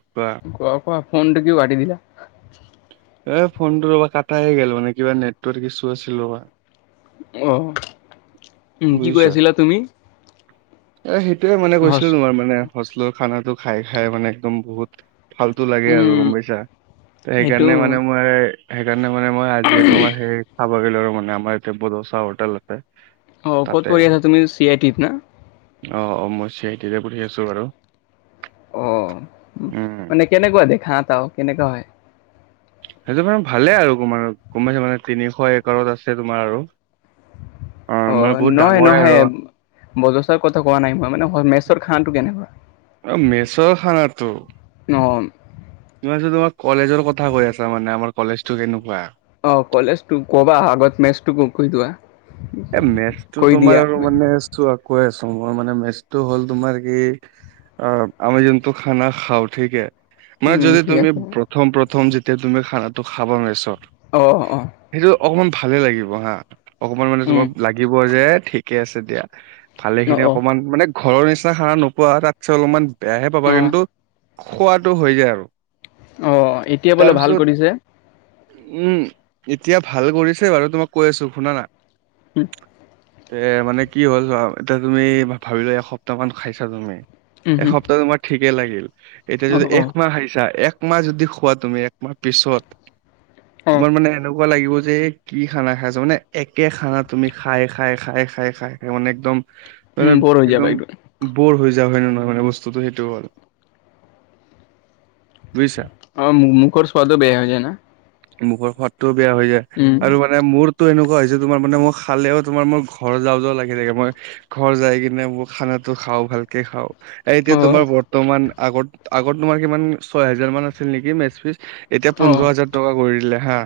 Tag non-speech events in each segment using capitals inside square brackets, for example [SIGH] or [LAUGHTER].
কোৱা। কোৱা কোৱা ফোনটো কিয় কাটি দিলি এ ফোনটো ৰবা কাটা হৈ গ'ল মানে কিবা নেটৱৰ্ক ইছু আছিলে। অ উম কি কৈ বুজিছা আছিলা তুমি এ' সেইটোৱে মানে হচ কৈছিলো তোমাৰ মানে হোষ্টেলৰ খানাটো খাই খাই মানে একদম বহুত ফাল্টু লাগে আৰু উম, গম পাইছা। সেইটো সেইকাৰণে মানে মই সেইকাৰণে মানে মই আজি তোমাৰ সেই খাবলে আহিলো মানে আমাৰ এইয়াতে বদৌচা হোটেল এটাত অ ক'ত পঢ়ি আছা তুমি চি আই টিত না অ অ মই চি আই টিতে পঢ়ি আছো বাৰু। অ' উম মানে কেনেকুৱা দেখাত আৰু কেনেকুৱা হয় সেইটো মানে ভালে আৰু কমাৰ কমাইছে মানে তিনিশ এককাৰত আছে তোমাৰ আৰু মানে অ' বহুত নহয় ডাঙৰে আৰু নহয়। বদৌচা কথা কোৱা নাই মই মানে মেছৰ খানটো কেনেকুৱা অ মেচৰ খানাটো ন তোমাৰ কলেজৰ কথা কৈ আছা মানে আমাৰ কলেজটো কেনেকুৱা অ' কলেজটো কবা আগত মেচটো কৈ লোৱা। এ'মেচটো তোমাৰ আৰু মানে চোৱা কৈ আছো মই মানে মেচটো হ'ল তোমাৰ কি আহ' আমি যোনটো খানা খাওঁ ঠিকে মানে উম, যদি ঠিক তুমি আছে প্ৰথম প্ৰথম যেতিয়া তুমি খানাটো খাবা নোৱাৰিছ অ অ সেইটো অকমান ভালে লাগিব হা অকমান মানে উম, তোমাৰ লাগিব যে ঠিকে আছে দিয়া। ভালে অ', খিনি অ', অকমান মানে ঘৰৰ নিচিনা খানা নোপোৱা তাতচে অলপমান বেয়াহে পাবা অ'। কিন্তু খোৱাটো হৈ যায় আৰু। অ' এতিয়া বোলে ভাল তাৰপিছত কৰিছে উম' এতিয়া ভাল কৰিছে বাৰু তোমাক কৈ আছো শুনা না উম এ' মানে কি হ'ল এতিয়া তুমি ভাবি লোৱা এসপ্তাহ মান খাইছা তুমি উম, এসপ্তাহ তোমাৰ ঠিকে লাগিল এতিয়া যদি অ', অ', একমাহ খাইছা এক একমাহ যদি খোৱা তুমি একমাহ পিছত অ'। তোমাৰ মানে এনেকুৱা লাগিব যে কি খানা খাইছ মানে একে খানা তুমি খাই খাই খাই খাই খাই খাই মানে একদম মানে উম, বৰ হৈ যাবা একদম বৰ হৈ যাও হয় নে নহয় মানে বস্তুটো সেইটো আৰু। বুজিছা অ মু মুখৰ স্বাদো বেয়া হৈ যায় না। মুখৰ সোৱাদটোও বেয়া হৈ যায় উম। আৰু মানে মোৰটো এনেকুৱা হৈছে তোমাৰ মানে মোক খালেও তোমাৰ মই ঘৰ যাও যাও লাগি থাকে মই ঘৰ যাই কিনে মোৰ খানাটো খাওঁ ভালকে খাওঁ। এ এতিয়া তোমাৰ অ', বৰ্তমান আগত আগত তোমাৰ কিমান ছয় হেজাৰ মান আছিল নেকি মেচ ফিচ। এতিয়া অ', পোন্ধৰ হাজাৰ টকা কৰি দিলে হা,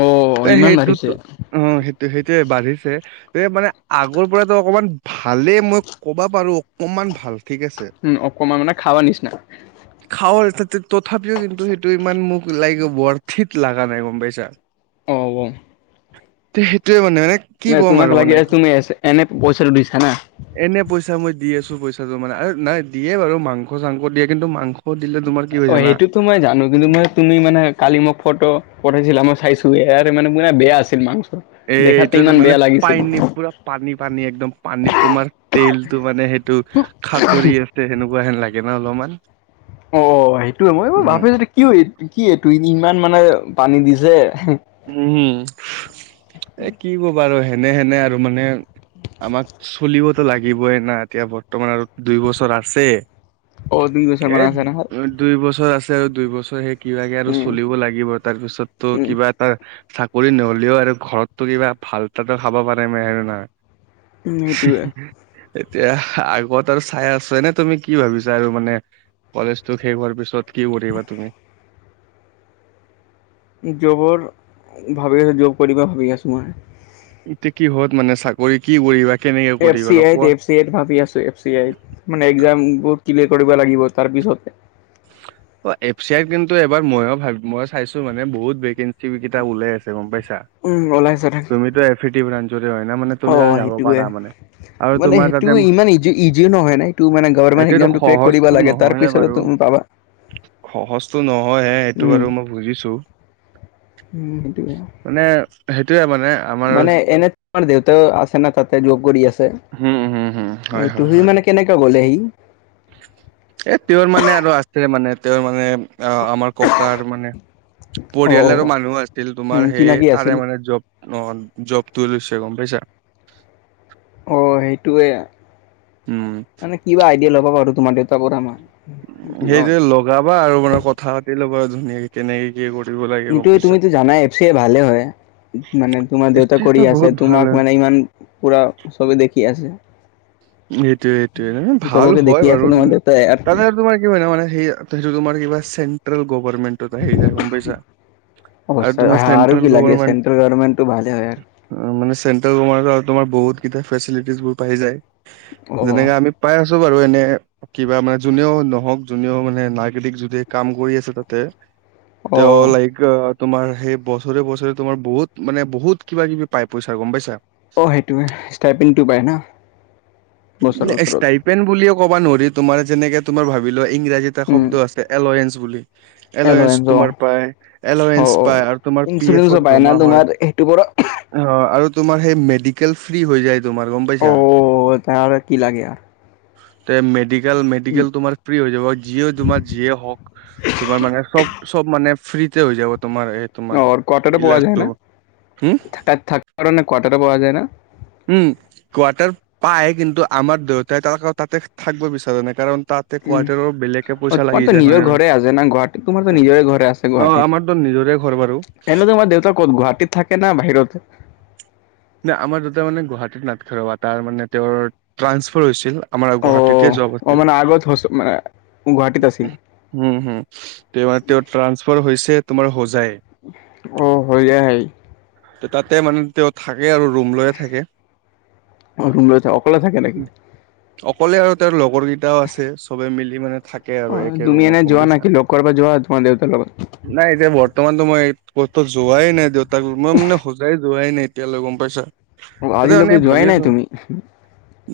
অ' ইমান বাঢ়িছে, সেইটোতো অ', সেইটো সেই। তে বাঢ়িছে। এই মানে আগৰ পৰাতো অকমান ভালেই, মই ক'বা পাৰো অকনমান ভাল ঠিক আছে। উম অকণমান মানে খাবা নিচিনা। [INAUDIBLE] খাওঁ আৰু, তথাপিও কিন্তু সেইটো ইমান মোক লাইক বৰ্থিত লগা নাই গম পাইছা। অ', হ'ব। সেইটোয়ে মানে মানে। কি নাই, ক'ম তোমাক আৰু লাগি মানে আছে তুমি এনে পইচাটো দিছা না? এনে পইচা মই দি আছো, পইচাটো মানে আৰু নাই দিয়ে বাৰু, মাংস চাংস দিয়ে, কিন্তু মাংস। দিলে তোমাৰ কি হয় অ' জানা সেইটোতো মই জানো কিন্তু মই। তুমি মানে কালি মোক ফটো পঠাইছিলা, মই চাইছো, ইয়াৰ মানে মে বেয়া আছিল মাংস। এ দেখাতে এইটোৱেতো, ইমান মানে। বেয়া লাগিছিল। পায় নি, পুৰা পানী পানী, একদম পানীত তোমাৰ তেলটো মানে সেইটো। খাতুৰি আছে, সেনেকুৱা হেন লাগে ন অলপমান। অ', সেইটোৱে, মই এই মই উম ভাবিছো কি এই কি এইটো, ইমান মানে পানী দিছে। উম', এ কি ক'বা আৰু হেনে হেনে আৰু মানে। আমাক চলিবতো লাগিবই না, এতিয়া বৰ্তমান আৰু দুই বছৰ আছে। অ' দুই বছৰ এ মান আছে নহয়, দুই বছৰ আছে, আৰু দুই বছৰ সেই। কিবাকে আৰু উম, চলিব লাগিব, তাৰপিছততো উম, কিবা। ত' চাকৰি নহ'লেও আৰু ঘৰততো কিবা ভাল তাতো খাব পাৰিলে আৰু না। [UNINTELLIGIBLE] উম, সেইটোৱে। [INAUDIBLE] এতিয়া আগত আৰু চাই আছো, এনে তুমি কি ভাবিছা আৰু মানে? কলেজতো শেষ হোৱাৰ পিছত কি কৰিবা তুমি? জবৰ ভাবি আছো জব কৰিবা ভাবি আছো মই। এতিয়া কি হত মানে চাকৰি কি কৰিবা? কেনেকে এফ কৰিবা চি অলপ আই। কোৱা? [UNINTELLIGIBLE] ভাবি আছো এফ চি আইত, মানে একজাম বোৰ ক্লিয়াৰ কৰিব লাগিব, তাৰ পিছতহে। অ', এফ চি আই ত কিন্তু এবাৰ ময়ো ভাব, ময়ো চাইছো মানে, বহুত বে। কেইটা ওলাই আছে গম পাইছা, ওলাইছে থাকে তুমিতো এ। হয় না মানে, তুমি তালে অঁ যাব সেইটোৱে পাৰা মানে। আৰু মানে তোমাৰ সেইটো তাতে ইমান ইজিও নহয় না, এইটো মানে গভমেণ্ট এইটোতো এক্জামটো ক্ৰেক কৰিব সহজটো লাগে, তাৰ নহয়ে পিছত বাৰু হে পাবা। সহজটো নহয় এ, এইটো উম বাৰু মই বুজিছো। উম সেইটোৱে মানে সেইটোয়ে মানে। আমাৰ মানে এনে তোমাৰ দেউতাও আছে ন, তাতে যব কৰি আছে, হম হম হম হয় হয় এইটো হয় মানে। কেনেকা গ'লে সি? এ তেওঁৰ মানে আৰু আছে, মানে তেওঁৰ মানে। অ', আমাৰ ককাৰ মানে অঁ অঁ পৰিয়ালৰো মানুহ আছিল, উম তোমাৰ সেই চিনাকি আছিল তাৰে মানে জব। অ', জবটো এ লৈছে, গম পাইছা? অ', সেইটোৱে, উম মানে কিবা আইডিয়া ল'ব পাৰো তোমাৰ দেউতাৰ পৰা মই। [INAUDIBLE] কিবা হ'লে সেইটোৱে লগাবা আৰু মানে কথা পাতি লবা আৰু ধুনীয়াকে কেনেকে কি কৰিব লাগে। গম কিন্তু পাইছা তুমিতো জানাই, এফ চি আই ভালে হয়। মানে তোমাৰ দেউতা কৰি ষ্টেজটো আছে, বহুত ভাল তোমাক হয় মানে ইমান। পুৰা চবে দেখি আছে। সেইটোয়ে সেইটোয়ে, মানে ভাল চবকে হয় দেখি বাৰু, আছে তোমাৰ মানে দেউতাই আৰু তাতে তোমাৰ। কি মানে, মানে সেই সেটো, তোমাৰ কিবা চেট্ৰেল গভৰ্মেণ্ট। ত, আহি যায় গম পাইছা, আৰু অৱস্থা তোমাৰ আৰু চেণ্ট্ৰেল কি লাগে গৱৰ্ণমেণ্ট চেন্ট্ৰেল গভৰ্ণমেণ্টটো ভালে হয় আৰু মানে চেন্ট্ৰেল গৱৰ্ণমেণ্ট ত, তোমাৰ বহুত কেইটা ফেচিলিটিজবোৰ পাই যায়। অ', যেনেকে আমি পাই আছো বাৰু, এনে কিবা মানে যোনেও নহওঁক। যোনেও মানে নাগৰিক যদি কাম কৰি আছে তাতে, তেওঁ অ'। লাইক তোমাৰ সেই বছৰে, বছৰে তোমাৰ বহুত মানে বহুত কিবা- কিবি পাই পইচা, গম পাইছা। অ, সেইটোৱে ষ্টাইপিংটো পায় না? বছৰ বছৰত ষ্টাইপেন বুলিয়ও ক'ব নোৱাৰি, তোমাৰ যেনেকে তোমাৰ ভাব ভাবি লোৱা ইংৰাজীত এটা উম। শব্দ আছে, এলয়েন্ঞ্চ বুলি। এলেঞ্চ এলৱেঞ্চ অ' তোমাৰ পায়, অ' এলেঞ্চ অ'। পায় আৰু তোমাৰ পি, এফ, ইঞ্চুৰেঞ্চো ত পায় না জমা হয়। তোমাৰ সেইটো পৰা অ, আৰু তোমাৰ সেই মেডিকেল ফ্ৰী হৈ যায়, তোমাৰ গম পাইছা। অ' তাৰ আৰু কি লাগে আৰ তে, মেডিকেল, মেডিকেল তোমাৰ ফ্ৰ্ৰী হৈ যাব, আৰু জিঅ তোমাৰ যিয়ে তোমাৰ যিয়ে হ'ওক। তোমাৰ মানে চব, চব মানে ফ্ৰীতে হৈ যাব, তোমাৰ এই তোমাৰ অ, কোৱাটাৰ পোৱা যায় ইলাজটো নে, হম তাত থাকিব কাৰণে কোৱাটাৰ পোৱা যায় নে? উম, কোৱাটাৰ পায়, কিন্তু আমাৰ দেউতাই তক, তাতে থাকিব বিচাৰে নাই কাৰণ তাতে উম, কোৱাৰ্টাৰৰ বেলেগকে অ, পইচা লাগি তোমাৰতো যায় হয় নিজৰ নে ঘৰে নহয় আছে না, গুৱাহাটীত তোমাৰতো নিজৰে ঘৰে আছে। অ গুৱাহাটীত, আমাৰতো নিজৰে ঘৰ বাৰু এনে তোমাৰ দেউতা ক'ত, গুৱাহাটীত থাকে নে, বাহিৰতে। নে আমাৰ দেউতা মানে, গুৱাহাটীত নাথাকে ৰ'বা, তাৰ মানে তেওঁৰ ট্ৰান্সফাৰ হৈছিল আমাৰ অ গুৱাহা তেতিয়া জব অ আছিল। মানে আগত হচ মানে গুৱাহাটীত আছিল উম, হম, তেওঁ মানে তেওঁ ট্ৰান্সফাৰ হৈছে, তোমাৰ হোজাই। অ, হৈ, যায় হেই ত, তাতে মানে তেওঁ থাকে আৰু ৰুম লৈয়ে থাকে। অ ৰুম লৈ থা অকলে থাকে নেকি অকলে আৰু তাৰ লগৰ গীত এটাও আছে চবে, মিলি মানে থাকে অ আৰু একে তুমি ৰুমত এনে গম যোৱা পাইছা। নেকি লগ কৰবা যোৱা তোমাৰ দেউতাৰ লগত নাই এতিয়া বৰ্তমানতো মই ক'তো যোৱাই নাই, দেউতাক মই মানে হোজাই যোৱাই নাই। তেতিয়ালৈ গম, পাইছা। তাতে আজি মানে লোকে, ভাবি যোৱাই আছো নাই তুমি?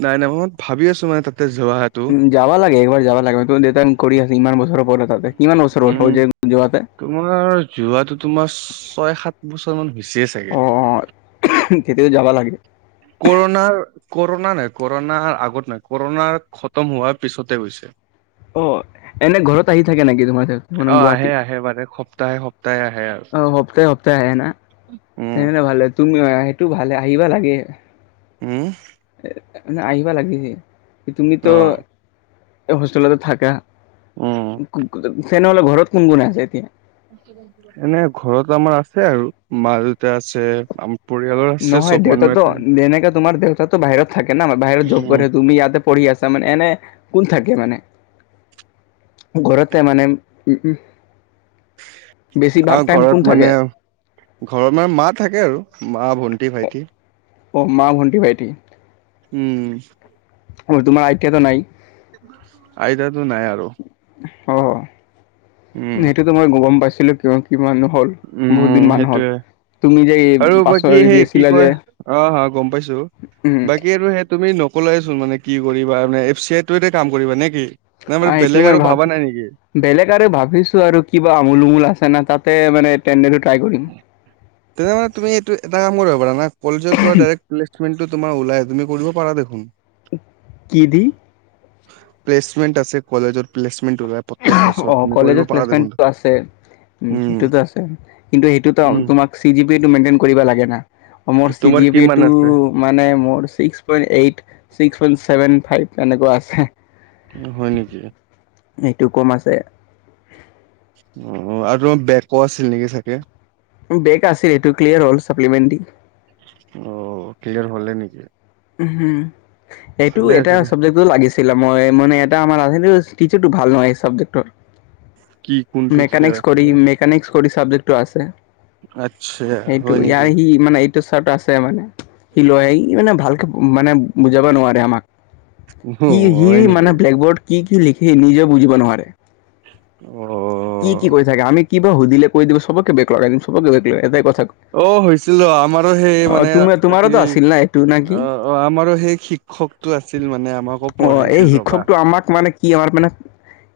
নাই, নাই, মই ভাবি আছো, মানে তাতে যোৱাত। উম, যাবা লাগে, একবাৰ যাব লাগে, তোমাৰ দেউতাই কৰি আছি ইমান বছৰৰ পৰা তাতে। কিমান বছৰ হ'ল উম, হৈ যায় যোৱাতে তোমাৰ যোৱাতটো তোমাৰ ছয়, সাত বছৰ মান, হৈছেে চাগে। [INAUDIBLE] কেতিয়াবা যাবা লাগে। কৰণাৰ কৰণা নাই, কৰণাৰ আগত নাই, কৰণাৰ খতম হোৱাৰ পিছতে গৈছে। অ, এনে ঘৰত আহি থাকে নেকি? তো, মাজ মানে, গুৱাহাটি আহে অ, আহে মানে সপ্তাহে সপ্তাহে আহে আৰু সপ্তাহে সপ্তাহে আহে, না। উম তেনেহ'লে ভালে তুমি সেইটো ভালে, আহিবা লাগে। উম, এ, আহিবা লাগিছিল তুমিতো অ হোষ্টেলতে থাকা। উম তেনে হ'লে ঘৰত কোন, কোন আছে এতিয়া? এনে ঘৰত আমাৰ আছে আৰু মা-দেউতা আছে, আম নহয় দেউতাতো যেনেকে তোমাৰ দেউতাতো বাহিৰত থাকে ন, বাহিৰত জব উম কৰে তুমি ইয়াতে পঢ়ি আছা মানে এনে, কোন থাকে মানে? ঘৰতে মানে, উম, উম, বেছিভাগ আমাৰ টাইম কোন মানে থাকে? ঘৰত মানে মা থাকে আৰু, মা ভন্টি ভাইটি। অ', মা ভণ্টি ভাইটি। উম। আৰু তোমাৰ আইতাটো নাই? আইতাটো নাই আৰু। অ', উম সেইটোতো মই গম পাইছিলো কিয় কি মানুহ হ'ল। বহুত দিন উম, মান হ'ল। তুমি যে এই সেইটোয়ে। আৰু পাছত বাকী সেই কি গেছিলা যে কয় অ', অ', গম পাইছো। উম, বাকী আৰু সেই তুমি নকলাই চোন মানে কি কৰিবা মানে এফ চি আই তোয়েতে কাম কৰিবা নে কি? নে আ, মানে এইটো বেলেগ মই আৰু ভাব ভাবা নাই নেকি বেলেগ আৰু ভাবিছোঁ আৰু কিবা আমোল উমোল আছে না তাতে মানে ট্ৰেণ্ডাৰটো ট্ৰাই কৰিম। তেনে মানে তুমি এইটো এটা কাম কৰিব পাৰা না, কলেজৰ পৰা ডাইৰেক্ প্লেচমেনটো তোমাৰ ওলাই, তুমি কৰিব পাৰা দেখোন। কি দি? প্লেচমেন্ট আছে কলেজত প্লেচমেট ওলা অ', কলেজত প্লেচমেনটো আছে উম, সেইটোতো আছে। কিন্তু সেইটোতাও উম তোমাক চি জি পি এটো মেইনটেইন কৰিব লাগে না, আৰু মোৰ চি তোমাৰ জি কিমান পিয়েটো আছে মানে মোৰ six point eight, six point seven five এনেকুৱা আছে। হয় নেকি? সেইটো কম আছে। অ', আৰু তোমাৰ বেকো আছিল নেকি চাগে? বেগ আছিল এইটো ক্লিয়াৰ হ'ল চাপ্লিমেণ্ট দি। অ', ক্লিয়াৰ হলে নেকি? উম, এইটো ভালে এটা আছে দে চাবজেক্ট তো লাগিছিলে মই মানে এটা আমাৰ [UNINTELLIGIBLE] টিচাৰটো ভাল নহয় এই চাবজেক্টৰ। কি কোনটো চিকাৰ মেকানিক্স কৰি, আছিলে মেকানিক্স কৰি চাবজেক্টো আছে। আচ্ছা সেইটো হয় ইয়াৰ নেকি সি মানে এই তো চাৰ্ট আছে মানে। সি লৈয়েই ই মানে ভালকে মানে বুজাব নোৱাৰে আমাক। অ কি সি হয় মানে নেকি ব্লেকবৰ্ড কি কি লিখি নিজেও বুজিব নোৱাৰে। অ'। কি কি কৰি থাকে, আমি কিবা সুধিলে কৈ দিব চবকে বেক লগাই দিম, চবকে বেক লগাই দিম এটাই কথা অ', হৈছিলো আমাৰো সেই মানে কি নাইটো নাক অ', অ', আমাৰো সেই শিক্ষকটো আছিল মানে আমাকো অ পঢ়াইছিল। এই ৰবা শিক্ষকটো আমাক মানে কি আমাৰ মানে,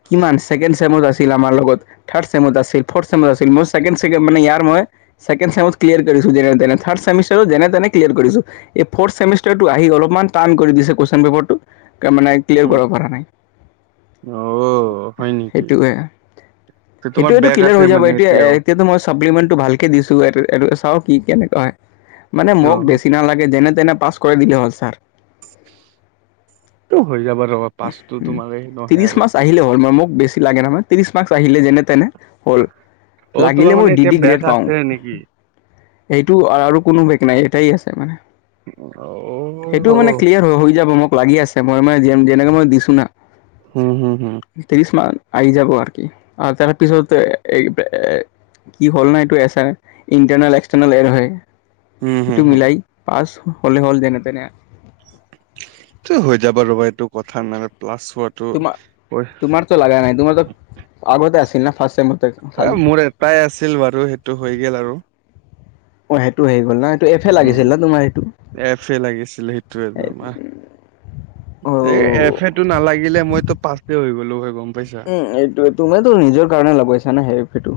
কিমান ছেকেণ্ড চেমৰ আছ্ ছিল আমাৰ লগত, থাৰ্ড ছেমত আছিল, ফৰ্ড ছেমত আছিল, মোৰ ছেকেণ্ড চেম মানে ইয়াৰ মই ছেকেণ্ড ছেমত ক্লিয়াৰ কৰিছো যেনেতেনে, থাৰ্ড চেমিষ্টাৰো যেনেতেনে ক্লিয়াৰ কৰিছোঁ। এই ফৰ্থ চেমিষ্টাৰটো আহি অলপমান টান কৰি দিছে কুৱেশচন পেপাৰটো, কে মানে ক্লিয়াৰ উম কৰিব পৰা নাই, অ হয় নেকি সেইটোৱে। তে তোমাৰ সেইটোৱেটো বেগ ক্লিয়াৰ আছে হৈ যাব মানে এতিয়া এতিয়াও এতিয়াতো মই চাপ্লিমেণ্টটো ভালকে দিছো, এইটো এইটো চাও কি কেনেকুৱা হয়। মানে মোক অ বেছি নালাগে যেনে তেনে পাছ কৰাই দিলে হ'ল ছাৰ। টো হৈ যাবা ৰবা পাচটো তোমাৰ সে নহয় আৰু। তোমাৰ মোক বেছ লাগে নহয় ত্ৰিশ মাৰ্ক্স আহিলে যেনে তেনে হ'ল। অ তোমাৰ লাগিলে মই মানে ডি এতিয়া ডি বেগ গ্ৰেড পাওঁ। আছে নেকি সেইটো আৰু কোনো বেগ নাই এটাই আছে মানে। অ সেইটো মানে ক্লিয়াৰ হৈ হৈ যাব মোক লাগি আছে, মই মানে যেনেকে মই দিছো না। হুম হুম হুম। ত্ৰিশ মান আহি যাব আৰু কি তাৰে পিছত এই এ কি হ'ল না এইটো এছাৰ ইণ্টাৰনেল এক্সটাৰনেল এৰহে হুম হুম সেইটো হুম মিলাই পাছ হ'লে হ'ল যেনে তেনে। এইটো‌ হৈ যাবা ৰ'বা এইটো কথা নাই প্লাছ ফৰ্ড তোমাৰ তোমাৰতো লগা নাই তোমাৰতো আগতে আছিল না ফাৰ্ষ্ট ছেমত? এ মোৰ এটাই আছিল বাৰু সেইটো হৈ গেল আৰু। অ সেইটো হে গ'ল না এইটো এফে উম লাগিছিল না তোমাৰ এইটো। এফ এ লাগিছিলে সেইটোৱে তোমাৰ এই এফেটো নালাগিলে মইতো পাচে হৈ গলো হয় গম পাইছা! উম এইটোৱে তুমিতো নিজৰ কাৰণে লগাইছা সেই এফেটো।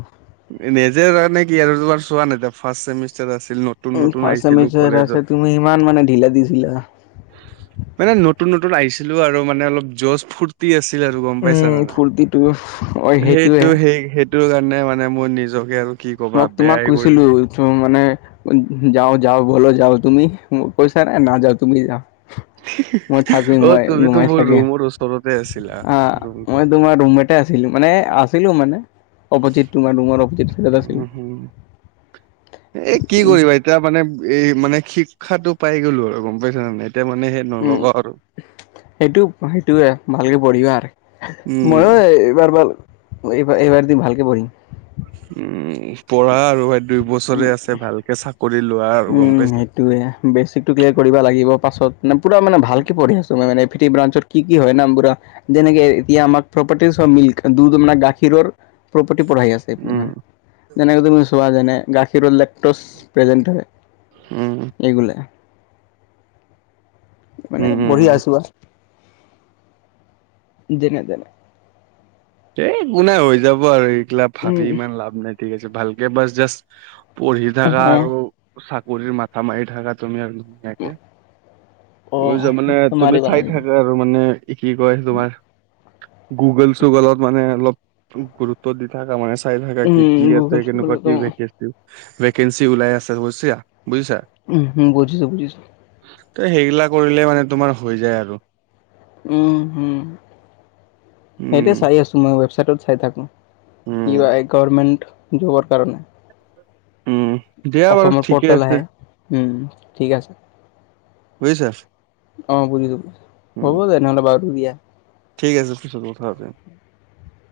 নিজেৰ কাৰণে কি আৰু তোমাৰ চোৱা নাই এতিয়া ফাৰ্ষ্ট চেমিষ্টাৰ আছিল ন। উম ফাৰ্ষ্ট চেমিষ্টাৰ আছে তুমি ইমান মানে ঢিলা দিছিলা। মানে নতুন নতুন আহিছিলো আৰু মানে অলপ জচ ফূৰ তি আছিল আৰু গম পাইছা উম, নে নাই? ফূৰ্তিটো অ' সেইটোৱে। সেইটো সেই সেই টো কাৰণে মানে মোৰ নিজকে আৰু কি কবা মোক তোমাক বেয়াই কৰি কৈছিলো [UNINTELLIGIBLE] মানে যাওঁ যাওঁ বলা যাওঁ তুমি কৈছা নে নাযাও তুমি যাওঁ। মই থাকিম [UNINTELLIGIBLE] অ মই তুমিতো ঘুমাই মোৰ থাকিম। ৰুমৰ ওচৰতে আছিলা ৰুমটো। তে আছিলো মানে আছিলো মানে অপজিত তোমাৰ ৰুমৰ অপজিত চাইডত আছিলো। এই কি কৰিবা এতিয়া মানে এই মানে শিক্ষাটো পাই গ'লো আৰু গম পাইছা নে? মানে এতিয়া মানে সেই উম, নলগা আৰু। সেইটো সেইটো‌ৱে ভালকে পঢ়িবা আৰু, ময়ো উম, এইবাৰ ভাল এইবা এইবাৰ দিম ভালকে পঢ়িম। উম পঢ়া আৰু এই দুই বছৰে আছে ভালকে চাকৰি লোৱা আৰু। গম পাইছা? এইটোৱে বেচিকটো ক্লিয়াৰ কৰিব লাগিব পাছত মান পোৰা মানে ভালকে পঢ়ি আছোঁ মই মানে, [UNINTELLIGIBLE] ব্ৰাঞ্চত কি কি হয় [UNINTELLIGIBLE] যেনেকে এতিয়া আমাক প্ৰপাৰটি মিল্ক দুধ মানে গাখীৰৰ প্ৰপাৰ্টি পঢ়াই আছে উম, [UNINTELLIGIBLE] যেনেকে তুমি চোৱা যেনে গাখীৰৰ লেক্টোচ প্ৰেজেন্ট হয়। উম। এইগোলে মানে উম, উম, পঢ়ি উম। আছোঁ আৰ যেনে তেনে। এই একো নাই হৈ যাব আৰু এইগিলা উম ভাবি ইমান লাভ নাই ঠিক আছে ভালকে বাচ জাষ্ট পঢ়ি থাকা অ' আৰু চাকৰিৰ মাথা মাৰি থাকা তুমি আৰু। অ' [UNINTELLIGIBLE] মানে সেইটো তুমি মাৰিব চাই লাগিব থাকা আৰু মানে কি কয় তোমাৰ গুগল চুগলত মানে অলপ গুৰুত -ত্ব দি থাকা মান চাই থাকা কি উম কি গুগল আছে কেনেকুৱা চুগলতো কি ভেকে ভেকেঞ্চি ওলাই আছে [UNINTELLIGIBLE] বুজিছা? উম বুজিছো বুজিছো। ত সেইগিলা কৰিলে মানে তোমাৰ হৈ যায় আৰু। উম হম সেইটোৱে উম, চাই আছো মই ৱেবচাইটত চাই থাকো। কিবা উম, এই গভৰমেণ্ট জবৰ কাৰণে। উম, দিয়া বাৰু অকমৰ ঠিকে পৰ্টেল আছে আহে উম ঠিক আছে বুইছে অ বুজিছো হব তেনেহ'লে বাৰু দিয়া ঠিক আছে পিছত কথা পাতিম